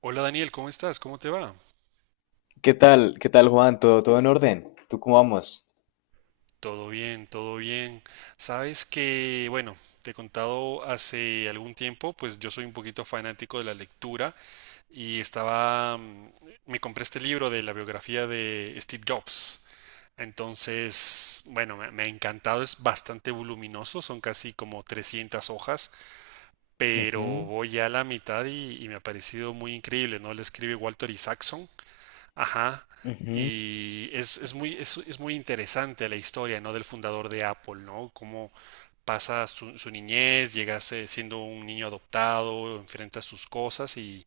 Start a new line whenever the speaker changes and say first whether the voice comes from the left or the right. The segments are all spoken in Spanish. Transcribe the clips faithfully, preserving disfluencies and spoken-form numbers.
right: Hola Daniel, ¿cómo estás? ¿Cómo te va?
left: ¿Qué tal? ¿Qué tal, Juan? ¿Todo, todo en orden? ¿Tú cómo vamos?
right: Todo bien, todo bien. Sabes que, bueno, te he contado hace algún tiempo, pues yo soy un poquito fanático de la lectura y estaba, mm, me compré este libro de la biografía de Steve Jobs. Entonces, bueno, me, me ha encantado, es bastante voluminoso, son casi como trescientas hojas, pero
left: Ujú,
right: voy ya a la mitad y, y me ha parecido muy increíble, ¿no? Le escribe Walter Isaacson. Ajá.
left: ujú.
right: Y es, es muy, es, es muy interesante la historia, ¿no? Del fundador de Apple, ¿no? Cómo pasa su, su niñez, llega a ser- siendo un niño adoptado, enfrenta sus cosas y,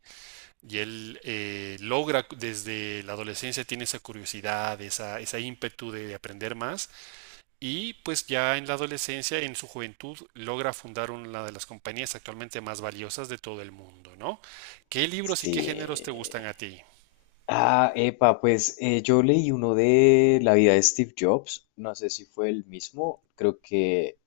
right: y él eh, logra desde la adolescencia, tiene esa curiosidad, esa, esa ímpetu de aprender más y pues ya en la adolescencia, en su juventud, logra fundar una de las compañías actualmente más valiosas de todo el mundo, ¿no? ¿Qué libros y
left: Sí.
right: qué géneros te gustan a ti?
left: Ah, epa, pues eh, yo leí uno de la vida de Steve Jobs, no sé si fue el mismo, creo que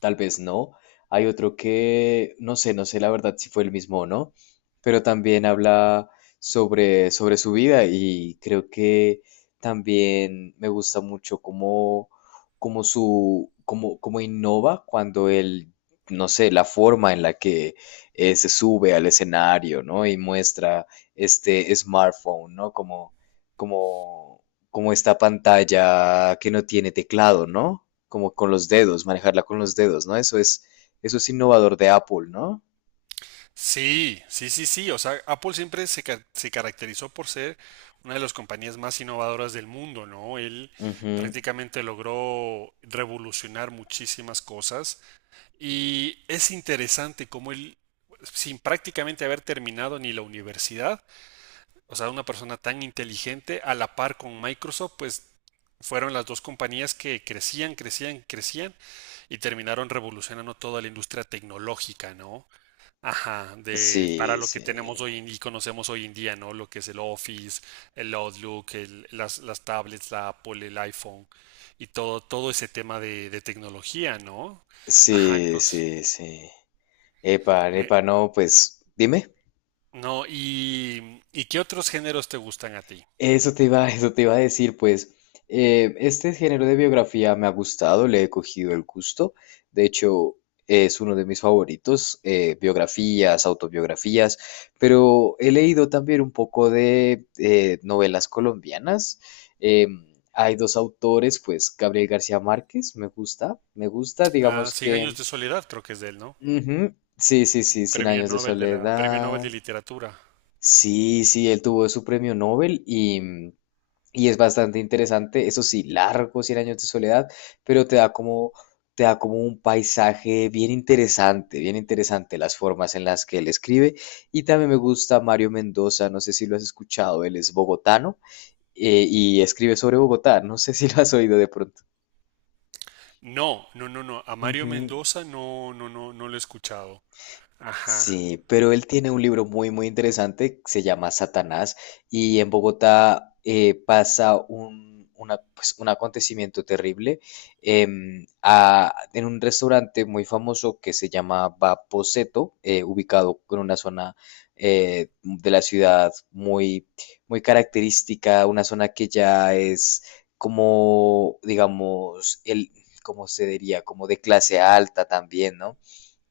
left: tal vez no. Hay otro que, no sé, no sé la verdad si fue el mismo o no, pero también habla sobre, sobre su vida y creo que también me gusta mucho cómo, cómo su, cómo, cómo innova cuando él, no sé, la forma en la que eh, se sube al escenario, ¿no? Y muestra este smartphone, ¿no? Como, como, como esta pantalla que no tiene teclado, ¿no? Como con los dedos, manejarla con los dedos, ¿no? Eso es, eso es innovador de Apple, ¿no?
right: Sí, sí, sí, sí. O sea, Apple siempre se, ca- se caracterizó por ser una de las compañías más innovadoras del mundo, ¿no? Él
left: Ujú.
right: prácticamente logró revolucionar muchísimas cosas y es interesante cómo él, sin prácticamente haber terminado ni la universidad, o sea, una persona tan inteligente, a la par con Microsoft, pues fueron las dos compañías que crecían, crecían, crecían y terminaron revolucionando toda la industria tecnológica, ¿no? Ajá, de para
left: Sí,
right: lo que
left: sí.
right: tenemos hoy en- y conocemos hoy en día, ¿no? Lo que es el Office, el Outlook, el- las, las tablets, la Apple, el iPhone y todo, todo ese tema de, de tecnología, ¿no? Ajá,
left: Sí,
right: entonces,
left: sí, sí. Epa,
right: me-
left: epa, no, pues dime.
right: no. Y, ¿y qué otros géneros te gustan a ti?
left: Eso te iba, eso te iba a decir, pues eh, este género de biografía me ha gustado, le he cogido el gusto, de hecho es uno de mis favoritos, eh, biografías, autobiografías, pero he leído también un poco de eh, novelas colombianas. Em, hay dos autores, pues Gabriel García Márquez, me gusta, me gusta,
right: Ah,
left: digamos
right: Cien años
left: que...
right: de soledad, creo que es de él, ¿no?
left: Ujú. Sí, sí, sí, Cien
right: Premio
left: años de
right: Nobel de la, Premio Nobel de
left: soledad.
right: Literatura.
left: Sí, sí, él tuvo su premio Nobel y, y es bastante interesante, eso sí, largo, cien años de soledad, pero te da como, te da como un paisaje bien interesante, bien interesante las formas en las que él escribe. Y también me gusta Mario Mendoza, no sé si lo has escuchado, él es bogotano eh, y escribe sobre Bogotá, no sé si lo has oído de pronto.
right: No, no, no, no. A Mario
left: Ujú.
right: Mendoza no, no, no, no lo he escuchado. Ajá.
left: Sí, pero él tiene un libro muy, muy interesante, se llama Satanás, y en Bogotá eh, pasa un, una- pues, un acontecimiento terrible em, a- en un restaurante muy famoso que se llama Vaposeto, eh, ubicado en una zona eh, de la ciudad muy, muy característica, una zona que ya es como, digamos, el, cómo se diría, como de clase alta también, ¿no?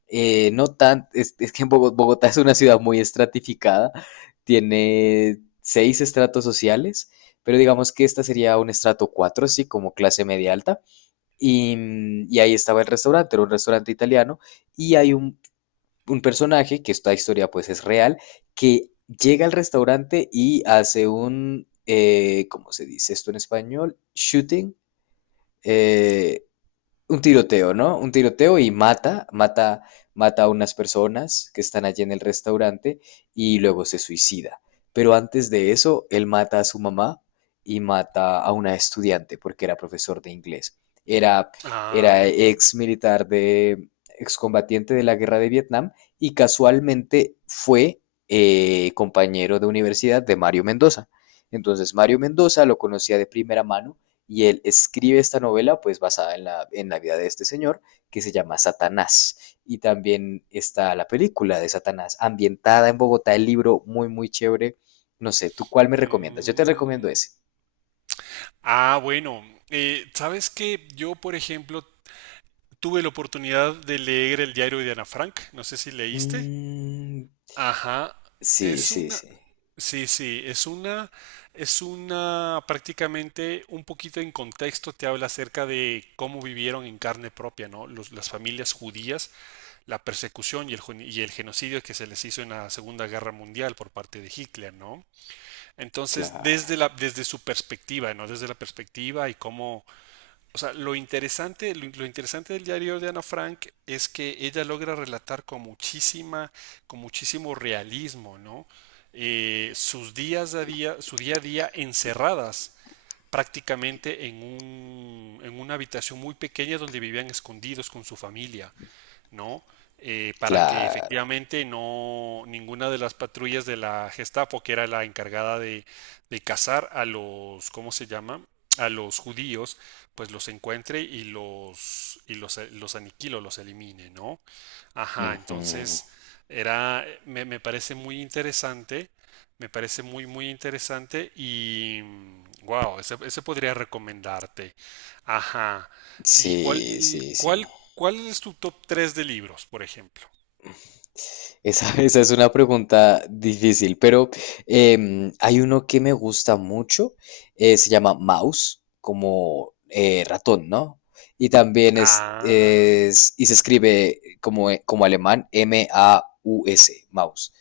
left: Eh, no tan, es, es que en Bogo- Bogotá es una ciudad muy estratificada, tiene seis estratos sociales, pero digamos que esta sería un estrato cuatro, así como clase media alta. Y, mm, y ahí estaba el restaurante, era un restaurante italiano, y hay un, un personaje, que esta historia pues es real, que llega al restaurante y hace un, eh, ¿cómo se dice esto en español? Shooting. eh, un tiroteo, ¿no? Un tiroteo y mata, mata, mata a unas personas que están allí en el restaurante y luego se suicida. Pero antes de eso, él mata a su mamá y mata a una estudiante porque era profesor de inglés. Era, era
right: Ah.
left: ex militar de, excombatiente de la guerra de Vietnam y casualmente fue eh, compañero de universidad de Mario Mendoza. Entonces Mario Mendoza lo conocía de primera mano y él escribe esta novela, pues basada en la, en la vida de este señor, que se llama Satanás. Y también está la película de Satanás, ambientada en Bogotá, el libro muy, muy chévere. No sé, ¿tú cuál me recomiendas? Yo te recomiendo
right: mm,
left: ese.
right: Ah, bueno, eh, sabes que yo, por ejemplo, tuve la oportunidad de leer el diario de Ana Frank, no sé si leíste.
left: Mm,
right: Ajá,
left: sí,
right: es
left: sí,
right: una,
left: sí.
right: sí, sí, es una, es una prácticamente un poquito en contexto te habla acerca de cómo vivieron en carne propia, ¿no? Los- las familias judías, la persecución y el, gen- y el genocidio que se les hizo en la Segunda Guerra Mundial por parte de Hitler, ¿no? Entonces,
left: Claro,
right: desde la, desde su perspectiva, ¿no? Desde la perspectiva y cómo o sea, lo interesante, lo, lo interesante del diario de Ana Frank es que ella logra relatar con muchísima, con muchísimo realismo, ¿no? Eh, sus días a día, su día a día encerradas prácticamente en un, en una habitación muy pequeña donde vivían escondidos con su familia, ¿no? Eh, para que
left: claro.
right: efectivamente no ninguna de las patrullas de la Gestapo, que era la encargada de, de cazar a los, ¿cómo se llama? A los judíos, pues los encuentre y los y los, los aniquilo, los elimine, ¿no? Ajá,
left: Ujú.
right: entonces era me, me parece muy interesante, me parece muy muy interesante y wow, ese, ese podría recomendarte. Ajá. ¿Y cuál,
left: Sí, sí, sí.
right: cuál, cuál es tu top tres de libros, por ejemplo?
left: Esa, esa es una pregunta difícil, pero em, hay uno que me gusta mucho, eh, se llama mouse, como eh, ratón, ¿no? Y también es,
right: Ah,
left: es- y se escribe como, como alemán, M A U S, mouse,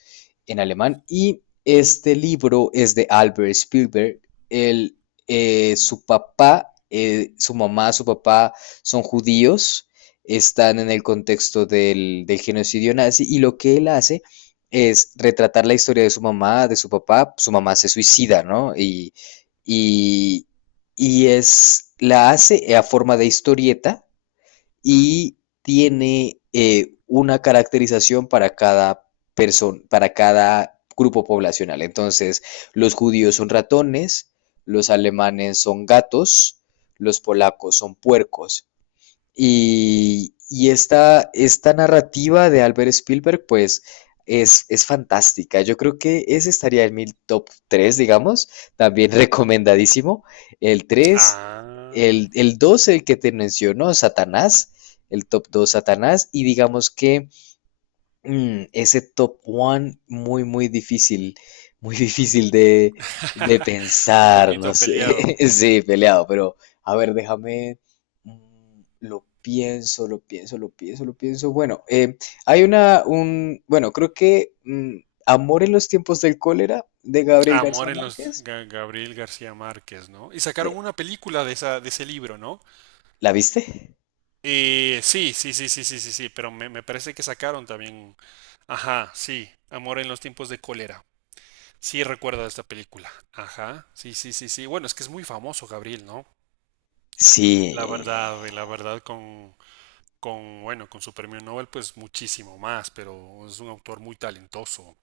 left: en alemán. Y este libro es de Albert Spielberg. Él, eh, su papá, eh, su mamá, su papá son judíos, están en el contexto del, del genocidio nazi y lo que él hace es retratar la historia de su mamá, de su papá, su mamá se suicida, ¿no? Y, y, y es, la hace a forma de historieta y tiene eh, una caracterización para cada persona, para cada grupo poblacional. Entonces, los judíos son ratones, los alemanes son gatos, los polacos son puercos, y, y esta, esta narrativa de Albert Spielberg, pues es, es fantástica. Yo creo que ese estaría en mi top tres, digamos, también recomendadísimo. El tres,
right: ah.
left: el, el dos, el que te mencionó, Satanás, el top dos Satanás, y digamos que Mm, ese top one muy, muy difícil, muy difícil de, de
right: Un
left: pensar, no
right: poquito peleado.
left: sé, sí, peleado, pero a ver, déjame, mm, lo pienso, lo pienso, lo pienso, lo pienso. Bueno, eh, hay una, un, bueno, creo que mm, Amor en los tiempos del cólera de Gabriel García
right: Amor en los
left: Márquez,
right: Ga- Gabriel García Márquez, ¿no? Y
left: eh,
right: sacaron una película de esa, de ese libro, ¿no?
left: ¿la viste?
right: Eh, sí, sí, sí, sí, sí, sí, sí, pero me, me parece que sacaron también. Ajá, sí. Amor en los tiempos de cólera. Sí, recuerdo esta película. Ajá, sí, sí, sí, sí. Bueno, es que es muy famoso, Gabriel, ¿no?
left: Sí,
right: La verdad, la verdad, con, con, bueno, con su premio Nobel, pues muchísimo más, pero es un autor muy talentoso.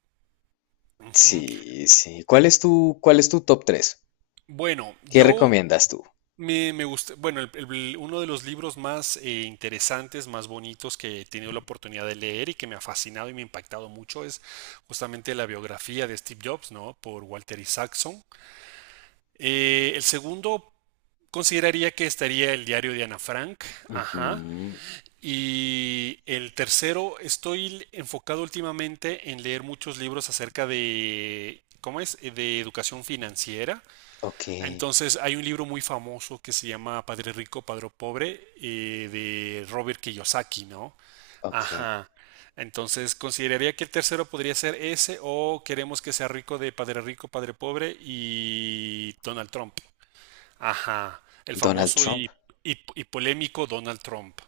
right: Ujú.
left: sí, sí. ¿Cuál es tu, cuál es tu top tres?
right: Bueno,
left: ¿Qué
right: yo
left: recomiendas tú?
right: me, me gusta, bueno, el- el- uno de los libros más eh, interesantes, más bonitos que he tenido la oportunidad de leer y que me ha fascinado y me ha impactado mucho es justamente la biografía de Steve Jobs, ¿no? Por Walter Isaacson. Eh, el segundo consideraría que estaría el diario de Ana Frank. Ajá.
left: Ujú,
right: Y el tercero, estoy enfocado últimamente en leer muchos libros acerca de, ¿cómo es? Eh, De educación financiera.
left: ok.
right: Entonces, hay un libro muy famoso que se llama Padre Rico, Padre Pobre, eh, de Robert Kiyosaki, ¿no?
left: Okay.
right: Ajá. Entonces, consideraría que el tercero podría ser ese o queremos que sea rico de Padre Rico, Padre Pobre y Donald Trump. Ajá, el
left: Donald
right: famoso
left: Trump.
right: y, y- y polémico Donald Trump.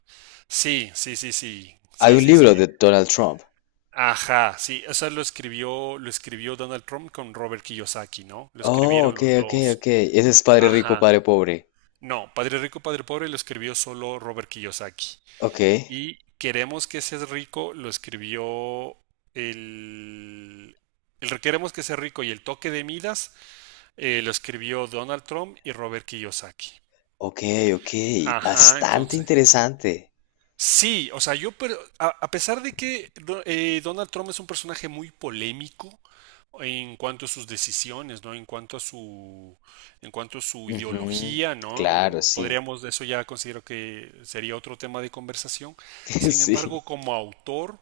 right: Sí, sí, sí, sí,
left: Hay
right: sí,
left: un
right: sí, sí.
left: libro de Donald Trump.
right: Ajá, sí, o sea, lo escribió, lo escribió Donald Trump con Robert Kiyosaki, ¿no? Lo
left: Oh,
right: escribieron
left: ok,
right: los
left: ok,
right: dos.
left: ok. Ese es Padre Rico,
right: Ajá.
left: Padre Pobre.
right: No, Padre Rico, Padre Pobre lo escribió solo Robert Kiyosaki.
left: Ok,
right: Y Queremos que seas rico lo escribió el... El Queremos que seas rico y el toque de Midas eh, lo escribió Donald Trump y Robert Kiyosaki.
left: ok, ok.
right: Ajá,
left: Bastante
right: entonces.
left: interesante.
right: Sí, o sea, yo, pero a, a pesar de que do- eh, Donald Trump es un personaje muy polémico, en cuanto a sus decisiones, ¿no? En cuanto a su, en cuanto a su,
left: Ujú,
right: ideología,
left: claro,
right: ¿no?
left: sí.
right: Podríamos, eso ya considero que sería otro tema de conversación. Sin embargo,
left: Sí.
right: como autor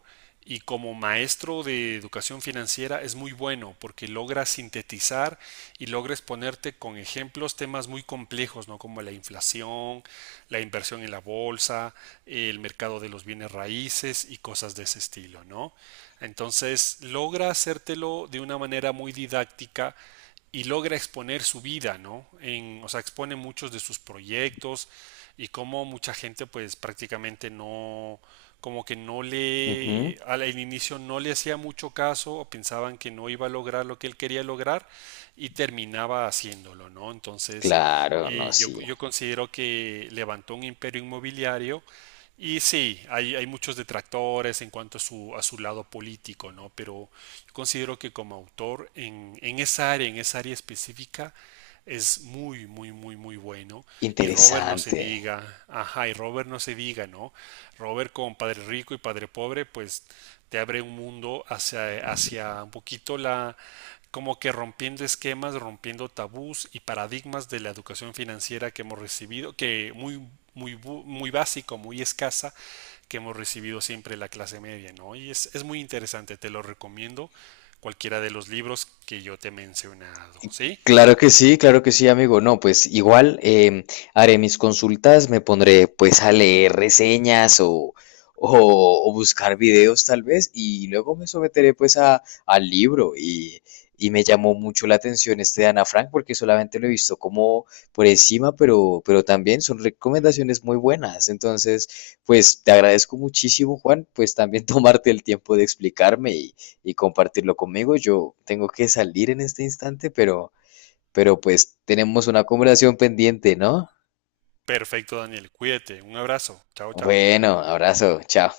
right: y como maestro de educación financiera es muy bueno porque logra sintetizar y logra exponerte con ejemplos temas muy complejos, ¿no? Como la inflación, la inversión en la bolsa, el mercado de los bienes raíces y cosas de ese estilo, ¿no? Entonces, entonces logra hacértelo de una manera muy didáctica y logra exponer su vida, ¿no? En, o sea, expone muchos de sus proyectos y cómo mucha gente pues prácticamente no, como que no
left: Ujú,
right: le, al inicio no le hacía mucho caso o pensaban que no iba a lograr lo que él quería lograr y terminaba haciéndolo, ¿no? Entonces,
left: claro, no,
right: eh, yo,
left: sí.
right: yo considero que levantó un imperio inmobiliario y sí, hay, hay muchos detractores en cuanto a su, a su lado político, ¿no? Pero yo considero que como autor en, en esa área, en esa área específica, es muy, muy, muy, muy bueno. Y Robert no se
left: Interesante.
right: diga, ajá, y Robert no se diga, ¿no? Robert con Padre Rico y Padre Pobre, pues te abre un mundo hacia, hacia, un poquito la, como que rompiendo esquemas, rompiendo tabús y paradigmas de la educación financiera que hemos recibido, que muy muy, muy básico, muy escasa que hemos recibido siempre la clase media, ¿no? Y es, es muy interesante, te lo recomiendo cualquiera de los libros que yo te he mencionado, ¿sí?
left: Claro que sí, claro que sí, amigo. No, pues igual em, haré mis consultas, me pondré pues a leer reseñas o, o, o buscar videos tal vez y luego me someteré pues a, al libro y, y me llamó mucho la atención este de Ana Frank porque solamente lo he visto como por encima, pero, pero también son recomendaciones muy buenas. Entonces, pues te agradezco muchísimo, Juan, pues también tomarte el tiempo de explicarme y, y compartirlo conmigo. Yo tengo que salir en este instante, pero pero pues tenemos una conversación pendiente, ¿no?
right: Perfecto, Daniel, cuídate, un abrazo, chao, chao.
left: Bueno, abrazo, chao.